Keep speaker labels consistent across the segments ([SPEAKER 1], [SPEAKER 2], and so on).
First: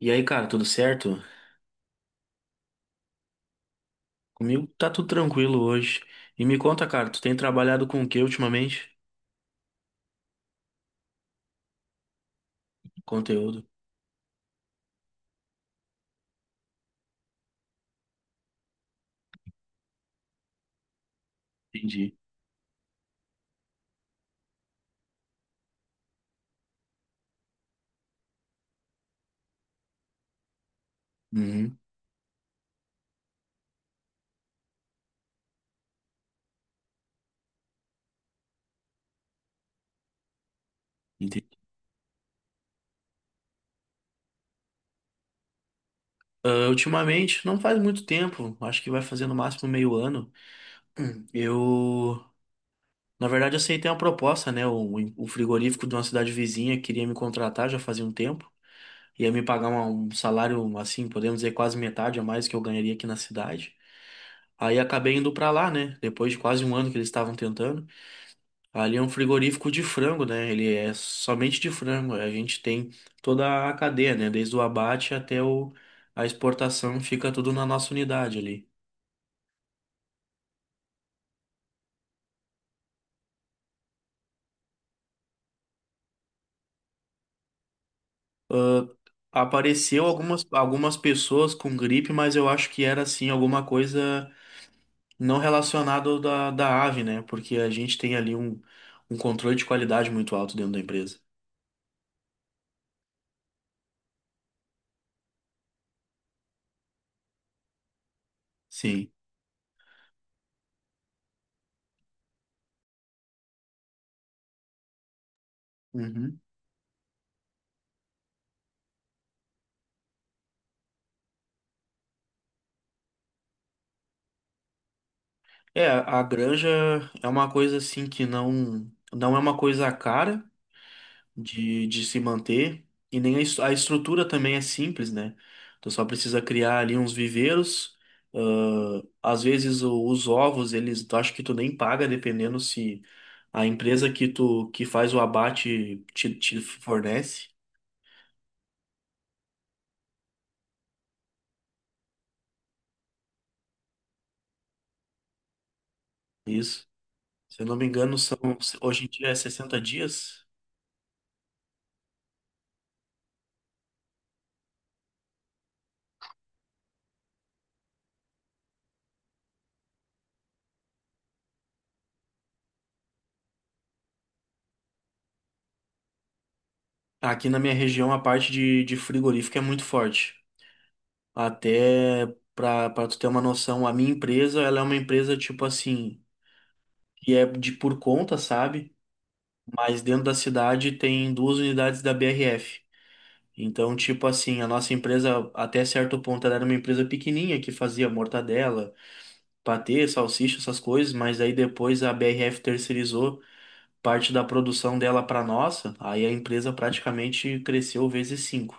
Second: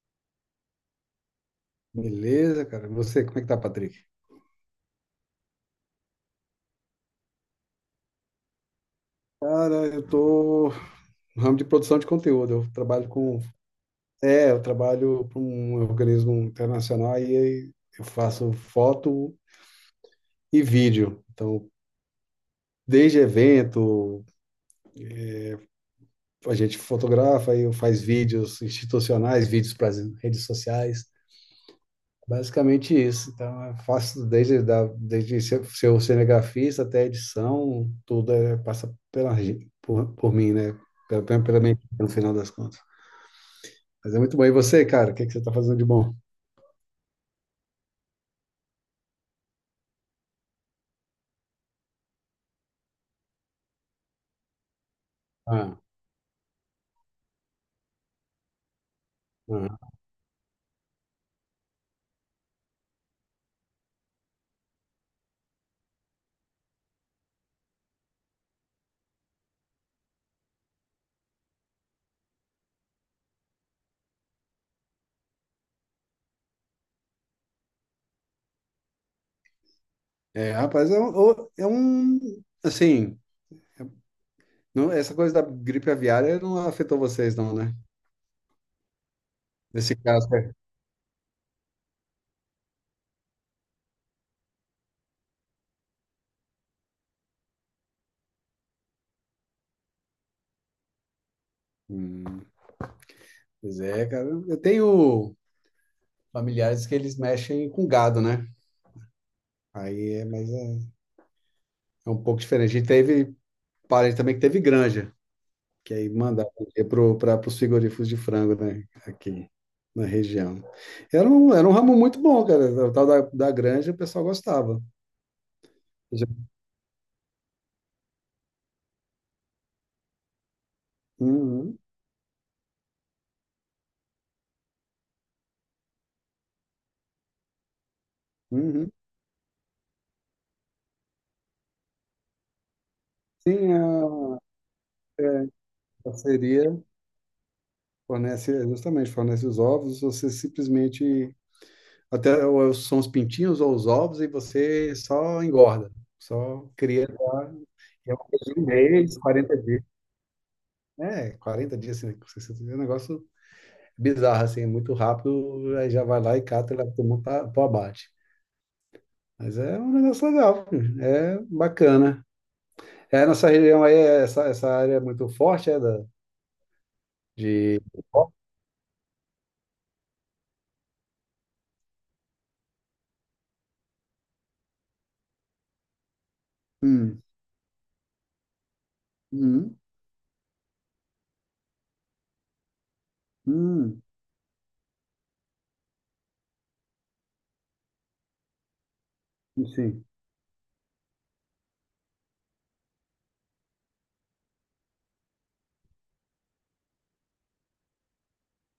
[SPEAKER 1] E aí, cara, tudo certo?
[SPEAKER 2] Beleza, cara. E você, como é que tá, Patrick?
[SPEAKER 1] Comigo tá tudo tranquilo hoje. E me conta, cara, tu tem trabalhado com o que ultimamente?
[SPEAKER 2] Cara, eu tô no ramo de produção de conteúdo. Eu trabalho com.
[SPEAKER 1] Conteúdo.
[SPEAKER 2] É, eu trabalho para um organismo internacional e aí eu faço foto e vídeo. Então,
[SPEAKER 1] Entendi.
[SPEAKER 2] desde evento, a gente fotografa e eu faz vídeos institucionais, vídeos para as redes sociais.
[SPEAKER 1] Uhum,
[SPEAKER 2] Basicamente isso. Então, eu faço desde ser cinegrafista até a edição, tudo é, passa por mim, né? Pela,
[SPEAKER 1] entendi.
[SPEAKER 2] pela, pela minha, equipe, no final das contas. Mas é muito bom. E você, cara, o que, é que você está fazendo de bom?
[SPEAKER 1] Ah, ultimamente, não faz muito tempo, acho que vai fazer no máximo meio ano. Eu, na verdade, aceitei uma proposta, né? O
[SPEAKER 2] Ah,
[SPEAKER 1] frigorífico de uma cidade vizinha queria me contratar já fazia um tempo. Ia me pagar uma-
[SPEAKER 2] ah.
[SPEAKER 1] um salário, assim, podemos dizer, quase metade a mais que eu ganharia aqui na cidade. Aí acabei indo pra lá, né? Depois de quase um ano que eles estavam tentando. Ali é um frigorífico de frango, né? Ele é somente de frango. A gente tem toda a cadeia, né? Desde o abate até a exportação, fica tudo na nossa unidade ali.
[SPEAKER 2] É, rapaz, é um. Assim, não, essa coisa da gripe aviária não afetou vocês, não, né?
[SPEAKER 1] Ah,
[SPEAKER 2] Nesse
[SPEAKER 1] apareceu
[SPEAKER 2] caso, é.
[SPEAKER 1] algumas pessoas com gripe, mas eu acho que era assim alguma coisa não relacionada da ave, né? Porque a gente tem ali um controle de qualidade muito alto dentro da empresa.
[SPEAKER 2] Hum, Pois é, cara. Eu tenho familiares que eles mexem com gado, né?
[SPEAKER 1] Sim.
[SPEAKER 2] Aí é, mas é um pouco diferente. E teve parente também que teve granja, que aí
[SPEAKER 1] Uhum.
[SPEAKER 2] mandava para os frigoríficos de frango, né? Aqui na região. Era um ramo muito bom, cara. O tal da granja, o pessoal gostava.
[SPEAKER 1] É, a granja é uma coisa assim que não, não é uma coisa cara.
[SPEAKER 2] Uhum,
[SPEAKER 1] De se manter. E nem a estrutura também é simples, né? Tu só precisa criar ali uns viveiros.
[SPEAKER 2] uhum.
[SPEAKER 1] Às vezes os ovos, eles, tu acho que tu nem paga, dependendo se a
[SPEAKER 2] Sim,
[SPEAKER 1] empresa que
[SPEAKER 2] a
[SPEAKER 1] tu que faz o abate te
[SPEAKER 2] parceria
[SPEAKER 1] fornece.
[SPEAKER 2] fornece, justamente, fornece os ovos, você simplesmente, até ou é, são os pintinhos ou os ovos, e você só engorda, só
[SPEAKER 1] Isso.
[SPEAKER 2] cria lá,
[SPEAKER 1] Se eu não me
[SPEAKER 2] e é
[SPEAKER 1] engano,
[SPEAKER 2] uma
[SPEAKER 1] são
[SPEAKER 2] coisa de um
[SPEAKER 1] hoje em
[SPEAKER 2] mês,
[SPEAKER 1] dia é
[SPEAKER 2] 40
[SPEAKER 1] 60
[SPEAKER 2] dias,
[SPEAKER 1] dias.
[SPEAKER 2] é, 40 dias, assim, 60 dias, é um negócio bizarra, assim, muito rápido, aí já vai lá e cata e leva todo mundo para o abate. Mas é um negócio legal, filho. É bacana. É, nossa região aí, é essa área é muito forte, é da,
[SPEAKER 1] Aqui na minha
[SPEAKER 2] de.
[SPEAKER 1] região, a parte de frigorífico é muito forte. Até para tu ter uma noção, a minha empresa, ela é uma empresa tipo assim,
[SPEAKER 2] Hum,
[SPEAKER 1] que é de por conta, sabe?
[SPEAKER 2] hum,
[SPEAKER 1] Mas dentro da cidade tem duas unidades da BRF. Então,
[SPEAKER 2] hum,
[SPEAKER 1] tipo assim, a nossa empresa, até certo ponto, ela era uma empresa pequenininha que fazia mortadela,
[SPEAKER 2] sim.
[SPEAKER 1] patê, salsicha, essas coisas, mas aí depois a BRF terceirizou parte da produção dela para nossa, aí a empresa praticamente cresceu vezes cinco.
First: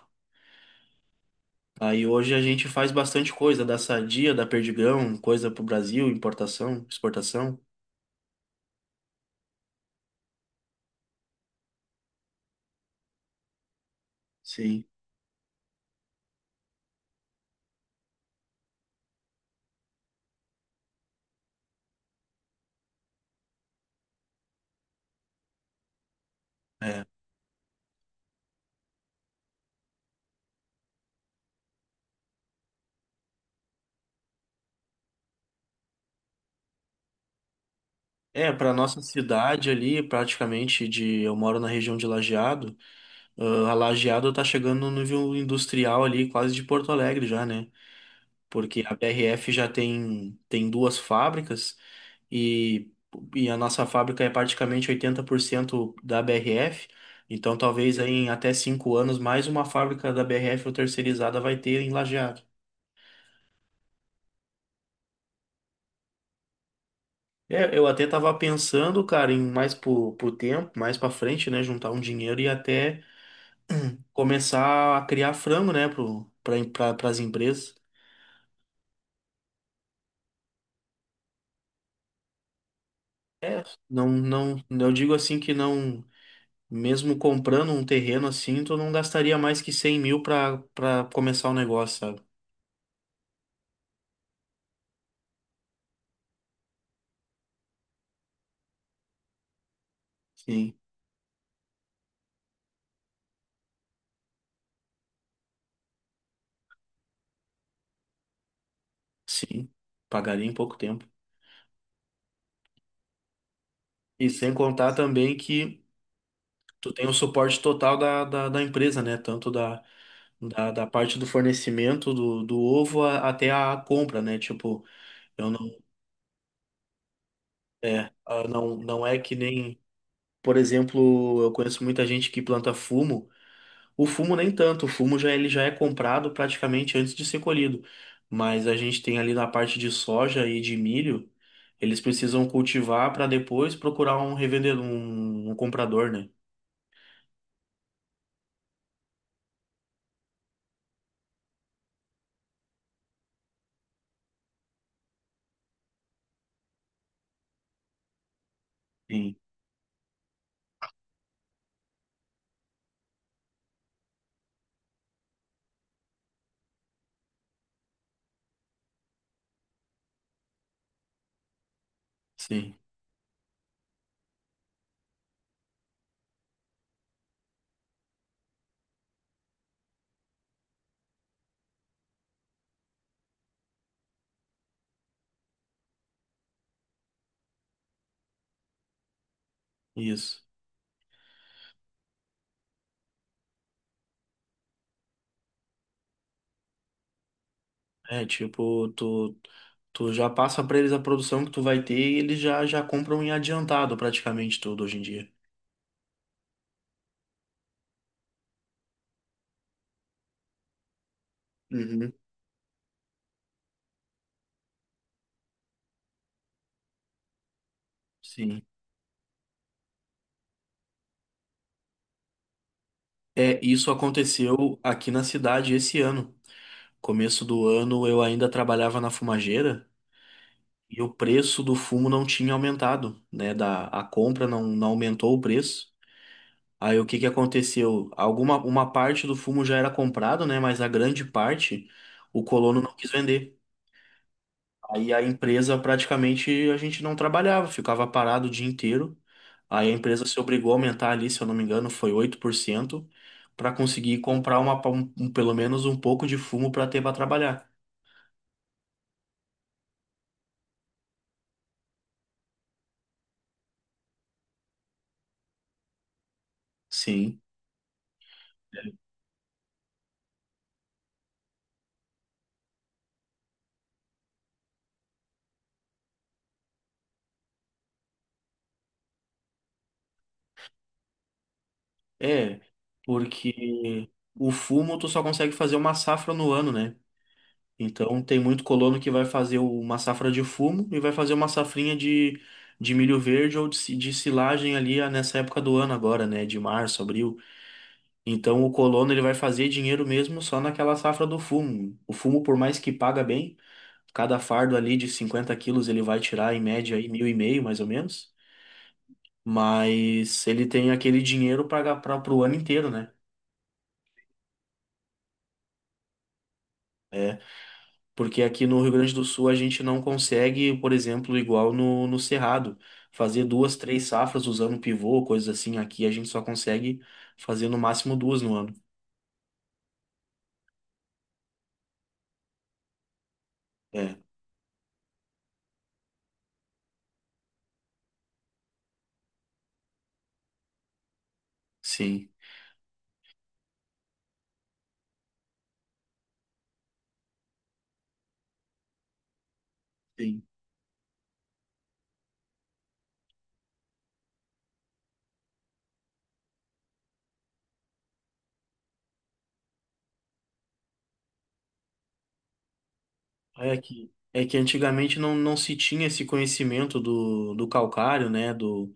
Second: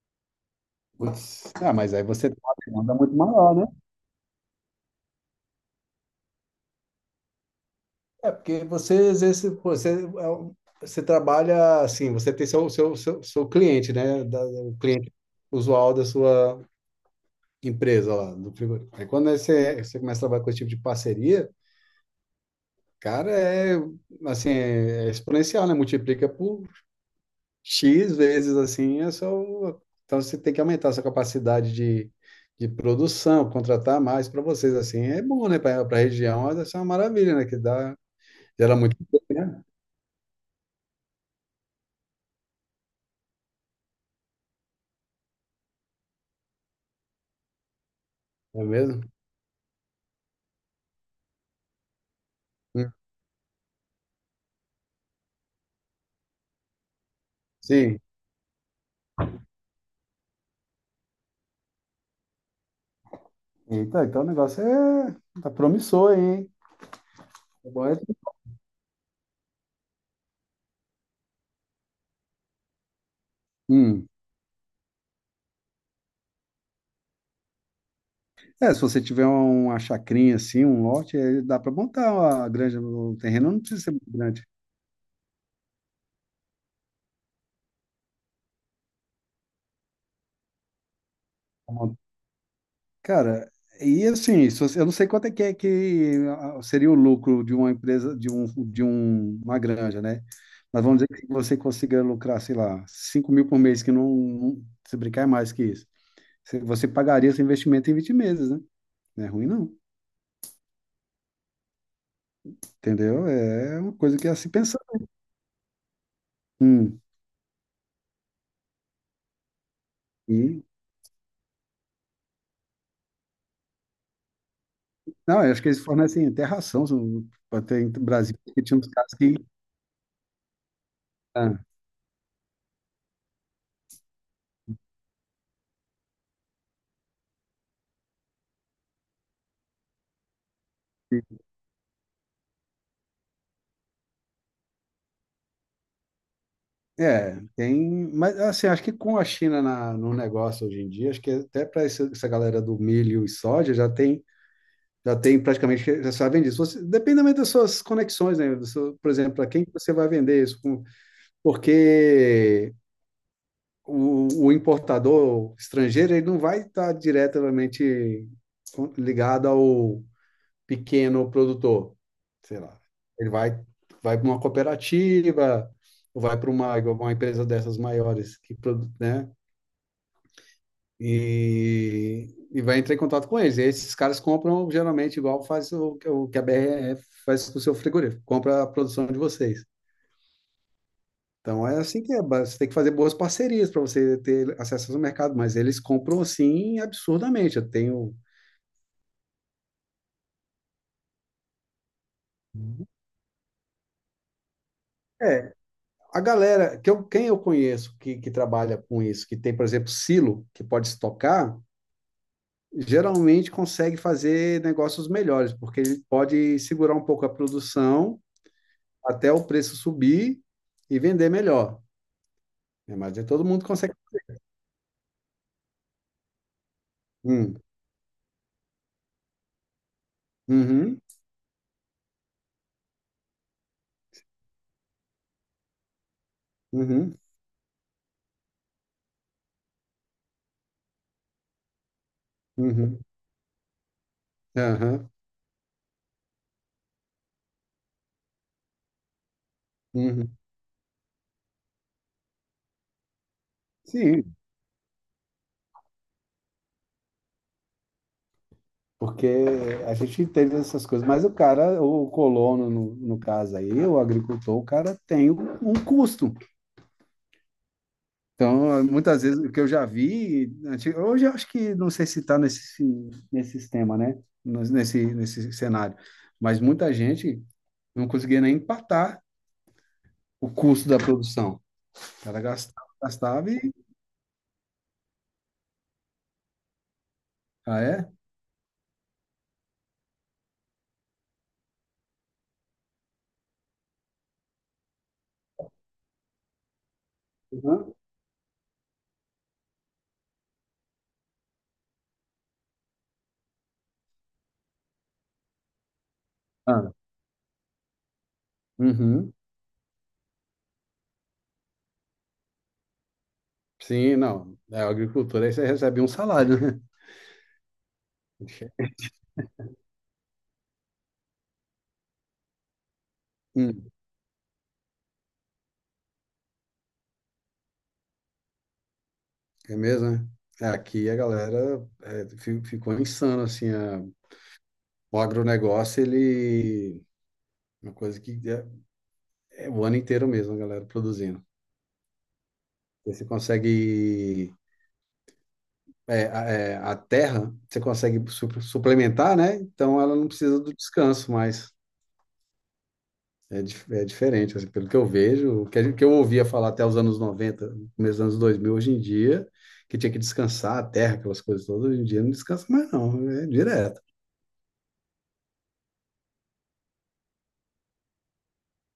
[SPEAKER 2] Putz. Ah, mas aí
[SPEAKER 1] Aí
[SPEAKER 2] você
[SPEAKER 1] hoje
[SPEAKER 2] tem
[SPEAKER 1] a
[SPEAKER 2] uma
[SPEAKER 1] gente faz
[SPEAKER 2] demanda muito
[SPEAKER 1] bastante
[SPEAKER 2] maior,
[SPEAKER 1] coisa
[SPEAKER 2] né?
[SPEAKER 1] da Sadia, da Perdigão, coisa pro Brasil, importação, exportação.
[SPEAKER 2] É, porque você exerce, pô, você, você trabalha assim, você tem seu cliente, né? O
[SPEAKER 1] Sim.
[SPEAKER 2] cliente usual da sua, empresa lá do frigorífico. Aí quando você começa a trabalhar com esse tipo de parceria, cara, é assim, é exponencial, né? Multiplica por
[SPEAKER 1] É.
[SPEAKER 2] X vezes assim, é só. Então você tem que aumentar a sua capacidade de produção, contratar mais para vocês, assim, é bom, né? Para a região, mas essa é uma maravilha, né? Que dá,
[SPEAKER 1] É, para
[SPEAKER 2] gera muito
[SPEAKER 1] nossa
[SPEAKER 2] emprego, né?
[SPEAKER 1] cidade ali, eu moro na região de Lajeado, ah, a Lajeado tá chegando no nível industrial ali, quase de Porto Alegre já, né?
[SPEAKER 2] Não é
[SPEAKER 1] Porque a
[SPEAKER 2] mesmo?
[SPEAKER 1] BRF já tem duas fábricas e,
[SPEAKER 2] Hum.
[SPEAKER 1] e a nossa fábrica é praticamente 80% da BRF, então talvez
[SPEAKER 2] Sim.
[SPEAKER 1] aí em até 5 anos mais uma fábrica da BRF ou terceirizada vai ter em Lajeado.
[SPEAKER 2] Então o negócio é tá promissor aí, hein? Tá
[SPEAKER 1] É, eu
[SPEAKER 2] bom, é?
[SPEAKER 1] até tava pensando, cara, em mais pro tempo, mais pra frente, né, juntar um dinheiro e até
[SPEAKER 2] Hum.
[SPEAKER 1] começar a criar frango, né, para as empresas.
[SPEAKER 2] É, se você tiver uma chacrinha assim, um lote, aí dá para montar uma granja no terreno, não
[SPEAKER 1] É,
[SPEAKER 2] precisa ser
[SPEAKER 1] não,
[SPEAKER 2] muito grande.
[SPEAKER 1] não, eu digo assim que não, mesmo comprando um terreno assim, tu não gastaria mais que 100 mil para começar o negócio, sabe?
[SPEAKER 2] Cara, e assim, se você- eu não sei quanto é que seria o lucro de uma empresa, de uma granja, né?
[SPEAKER 1] Sim,
[SPEAKER 2] Mas vamos dizer que você consiga lucrar, sei lá, 5.000 por mês, que não, se brincar é mais que isso. Você pagaria esse investimento em 20 meses, né? Não é ruim,
[SPEAKER 1] sim,
[SPEAKER 2] não.
[SPEAKER 1] pagaria em pouco tempo.
[SPEAKER 2] Entendeu? É uma coisa que
[SPEAKER 1] E
[SPEAKER 2] é a se
[SPEAKER 1] sem
[SPEAKER 2] pensar.
[SPEAKER 1] contar também que tu
[SPEAKER 2] Hum,
[SPEAKER 1] tem o suporte total da empresa, né, tanto
[SPEAKER 2] e
[SPEAKER 1] da parte do fornecimento do ovo até a compra, né, tipo,
[SPEAKER 2] não,
[SPEAKER 1] eu
[SPEAKER 2] eu acho que
[SPEAKER 1] não,
[SPEAKER 2] eles fornecem até ração. Até em
[SPEAKER 1] é,
[SPEAKER 2] Brasil,
[SPEAKER 1] ah,
[SPEAKER 2] porque tinha uns
[SPEAKER 1] não
[SPEAKER 2] caras
[SPEAKER 1] é que
[SPEAKER 2] que.
[SPEAKER 1] nem. Por exemplo, eu
[SPEAKER 2] ah,
[SPEAKER 1] conheço muita gente que planta fumo. O fumo nem tanto, o fumo já ele já é comprado praticamente antes de ser colhido. Mas a gente tem ali na parte de soja e de milho, eles precisam cultivar para depois procurar um revendedor, um comprador, né?
[SPEAKER 2] É, tem. Mas, assim, acho que com a China no negócio hoje em dia, acho que até para essa, galera do milho e soja já tem praticamente, já sabem disso. Você, depende também das suas conexões, né? Por exemplo,
[SPEAKER 1] Sim,
[SPEAKER 2] para quem que você vai vender isso? Porque o importador estrangeiro, ele não vai estar diretamente ligado ao, pequeno produtor, sei
[SPEAKER 1] sim,
[SPEAKER 2] lá. Ele vai para uma cooperativa, ou vai para uma empresa dessas maiores que né? E vai entrar em contato com eles. E esses caras compram geralmente igual faz o que a BRF faz com o seu frigorífico, compra a produção de vocês.
[SPEAKER 1] isso.
[SPEAKER 2] Então é assim que é, você tem que fazer boas parcerias para você ter acesso ao mercado, mas eles compram assim absurdamente.
[SPEAKER 1] É, tipo, tu, tu já passa para eles a produção que tu vai ter e eles já compram em adiantado praticamente tudo hoje em dia.
[SPEAKER 2] É, A galera, quem eu conheço que trabalha com isso, que tem, por exemplo, silo, que pode estocar,
[SPEAKER 1] Uhum,
[SPEAKER 2] geralmente consegue fazer negócios melhores, porque ele pode segurar um pouco a produção
[SPEAKER 1] sim.
[SPEAKER 2] até o preço subir e vender melhor. Né? Mas é todo
[SPEAKER 1] É,
[SPEAKER 2] mundo
[SPEAKER 1] isso
[SPEAKER 2] consegue.
[SPEAKER 1] aconteceu aqui na cidade esse ano. Começo
[SPEAKER 2] Hum,
[SPEAKER 1] do ano eu ainda trabalhava na fumageira
[SPEAKER 2] uhum,
[SPEAKER 1] e o preço do fumo não tinha aumentado, né? Da, a compra não, não aumentou o preço. Aí o
[SPEAKER 2] uhum,
[SPEAKER 1] que que aconteceu? Alguma uma parte do fumo já era comprado, né? Mas a grande parte o colono não
[SPEAKER 2] uhum,
[SPEAKER 1] quis vender.
[SPEAKER 2] aham,
[SPEAKER 1] Aí a empresa praticamente a gente não trabalhava, ficava parado o dia inteiro. Aí a empresa
[SPEAKER 2] uhum.
[SPEAKER 1] se obrigou a aumentar ali, se eu não me engano, foi 8% para conseguir
[SPEAKER 2] Sim,
[SPEAKER 1] comprar pelo menos um pouco de fumo para ter para trabalhar.
[SPEAKER 2] porque a gente entende essas coisas, mas o cara, o colono, no caso aí, o agricultor, o cara tem um custo.
[SPEAKER 1] Sim.
[SPEAKER 2] Então, muitas vezes o que eu já vi, hoje eu acho que não sei se está nesse sistema, né? Nesse cenário. Mas muita gente não conseguia nem empatar o custo da produção. O cara
[SPEAKER 1] É,
[SPEAKER 2] gastava, gastava e.
[SPEAKER 1] porque o fumo tu só consegue fazer uma safra no ano, né?
[SPEAKER 2] Ah, é?
[SPEAKER 1] Então tem muito colono que vai fazer uma safra de fumo e vai fazer uma safrinha de milho verde ou de silagem ali ah, nessa época do ano agora, né? De março, abril.
[SPEAKER 2] Uhum.
[SPEAKER 1] Então o colono ele vai fazer dinheiro mesmo só naquela safra do fumo. O fumo, por mais que paga bem, cada fardo ali de 50 quilos ele vai tirar em
[SPEAKER 2] Ah,
[SPEAKER 1] média aí mil e meio, mais ou menos.
[SPEAKER 2] uhum.
[SPEAKER 1] Mas ele tem aquele dinheiro para para o ano inteiro, né?
[SPEAKER 2] Sim, não. É a agricultura, aí você recebe um salário, né?
[SPEAKER 1] É, porque aqui no Rio Grande do Sul a gente não consegue, por exemplo, igual no Cerrado, fazer duas,
[SPEAKER 2] Hum,
[SPEAKER 1] três safras usando pivô, coisas assim. Aqui a gente só consegue fazer no máximo duas no ano.
[SPEAKER 2] É mesmo, né? É, aqui a galera ficou insano, assim,
[SPEAKER 1] É,
[SPEAKER 2] o agronegócio, ele, uma coisa que é o ano inteiro mesmo, a galera produzindo.
[SPEAKER 1] sim.
[SPEAKER 2] Você consegue. É, a terra, você consegue suplementar, né? Então ela não
[SPEAKER 1] Sim.
[SPEAKER 2] precisa do descanso mais. É, é diferente, assim, pelo que eu vejo, o que, a gente- que eu ouvia falar até os anos 90 começo dos anos 2000 hoje em dia, que tinha que descansar a terra, aquelas coisas todas, hoje em dia não descansa mais, não, é direto.
[SPEAKER 1] É que antigamente não, não se tinha esse conhecimento do calcário, né? Do,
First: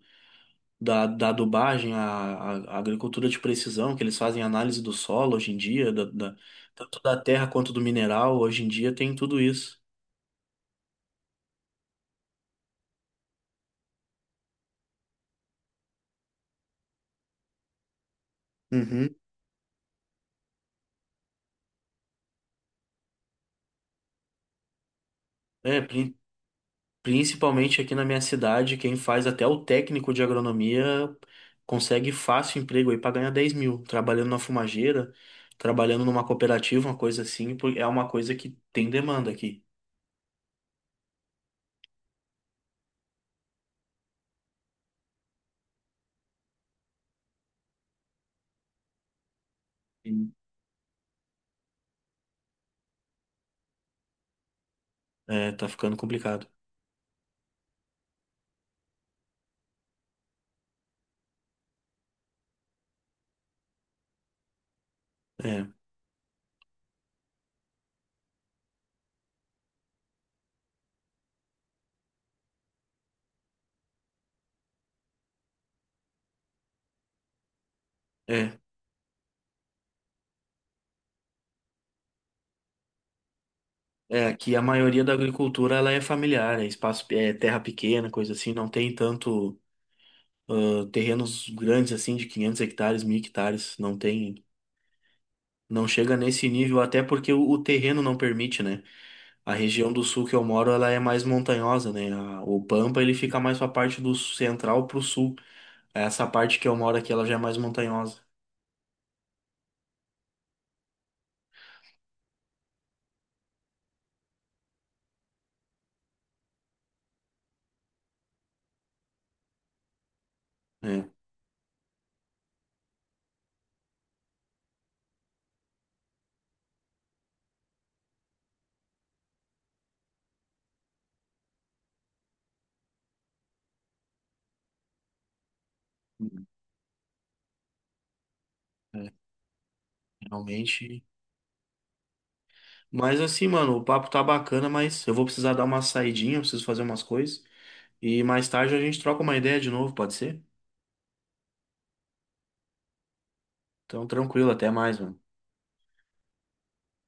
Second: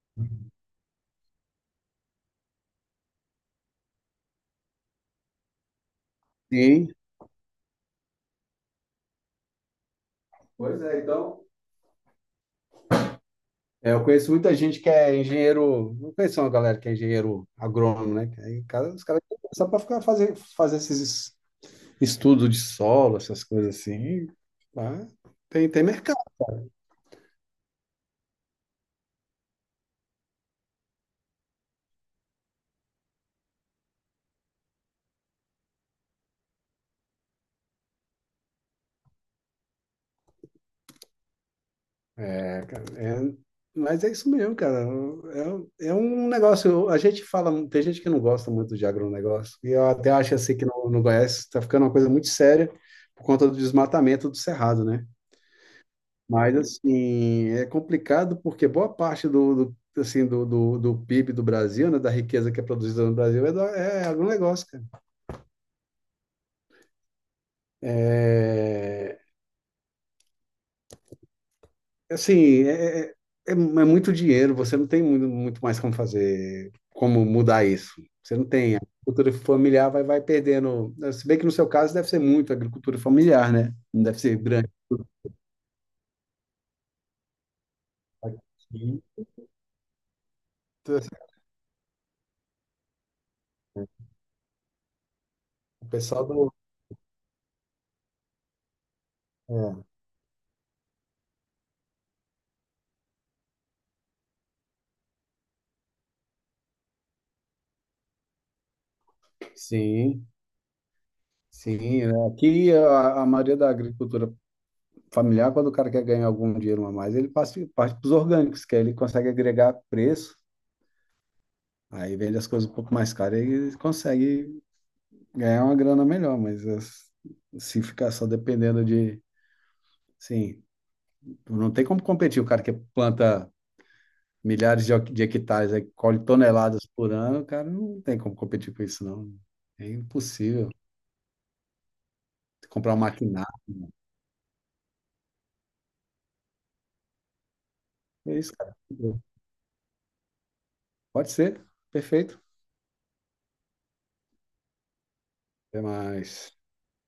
[SPEAKER 1] da, Da adubagem, a agricultura de precisão, que eles fazem análise do solo hoje em dia,
[SPEAKER 2] Sim.
[SPEAKER 1] tanto da terra quanto do mineral. Hoje em dia tem tudo isso.
[SPEAKER 2] Pois é, então. É, eu conheço muita gente que é engenheiro. Não conheço uma galera que é engenheiro agrônomo, né? Que aí, cara, os
[SPEAKER 1] Uhum.
[SPEAKER 2] caras só para ficar fazer, esses estudo de solo, essas coisas assim, tá? Tem,
[SPEAKER 1] É,
[SPEAKER 2] tem
[SPEAKER 1] prin-
[SPEAKER 2] mercado.
[SPEAKER 1] Principalmente aqui na minha cidade, quem faz até o técnico de agronomia consegue fácil emprego aí para ganhar 10 mil, trabalhando na fumageira, trabalhando numa cooperativa, uma coisa assim, porque é uma coisa que tem demanda aqui.
[SPEAKER 2] É, cara, mas é isso mesmo, cara. É, é um negócio. A gente fala, tem gente que não gosta muito de agronegócio, e eu até
[SPEAKER 1] Sim.
[SPEAKER 2] acho assim que não conhece, está ficando uma coisa muito séria por conta do desmatamento do cerrado, né?
[SPEAKER 1] É, tá ficando complicado.
[SPEAKER 2] Mas assim, é complicado porque boa parte assim, do PIB do Brasil, né, da riqueza que é produzida no Brasil, é agronegócio, cara.
[SPEAKER 1] É,
[SPEAKER 2] É, assim, é muito dinheiro, você não tem muito, muito mais como fazer, como mudar isso. Você não
[SPEAKER 1] é,
[SPEAKER 2] tem. A agricultura familiar vai perdendo. Se bem que no seu caso deve ser muito agricultura familiar, né? Não deve ser
[SPEAKER 1] aqui a
[SPEAKER 2] grande.
[SPEAKER 1] maioria da agricultura ela é familiar, é espaço, é terra pequena, coisa assim, não tem
[SPEAKER 2] Sim.
[SPEAKER 1] tanto
[SPEAKER 2] Então, assim,
[SPEAKER 1] terrenos grandes assim de 500 hectares, 1000 hectares, não tem, não
[SPEAKER 2] o
[SPEAKER 1] chega
[SPEAKER 2] pessoal
[SPEAKER 1] nesse
[SPEAKER 2] do.
[SPEAKER 1] nível, até porque o terreno não permite, né? A
[SPEAKER 2] É,
[SPEAKER 1] região do sul que eu moro, ela é mais montanhosa, né? O Pampa, ele fica mais pra parte do central pro sul. Essa parte que eu moro aqui, ela já é mais montanhosa,
[SPEAKER 2] sim, sim. Né? Aqui a maioria da agricultura familiar, quando o cara quer ganhar algum dinheiro a mais, ele passa parte para os orgânicos, que aí ele consegue agregar preço,
[SPEAKER 1] né?
[SPEAKER 2] aí vende as coisas um pouco mais caras e ele consegue ganhar uma grana melhor, mas se ficar só dependendo de, sim, não tem como competir. O cara que planta milhares de hectares, aí colhe toneladas por ano, o cara não tem como competir com isso,
[SPEAKER 1] É,
[SPEAKER 2] não. É impossível.
[SPEAKER 1] realmente.
[SPEAKER 2] Comprar um
[SPEAKER 1] Mas assim,
[SPEAKER 2] maquinário.
[SPEAKER 1] mano, o papo tá bacana, mas eu vou precisar dar uma saidinha, eu preciso fazer umas coisas. E
[SPEAKER 2] É
[SPEAKER 1] mais
[SPEAKER 2] isso, cara.
[SPEAKER 1] tarde a gente troca uma ideia de novo, pode ser?
[SPEAKER 2] Pode ser. Perfeito.
[SPEAKER 1] Então, tranquilo, até mais, mano.
[SPEAKER 2] Até mais.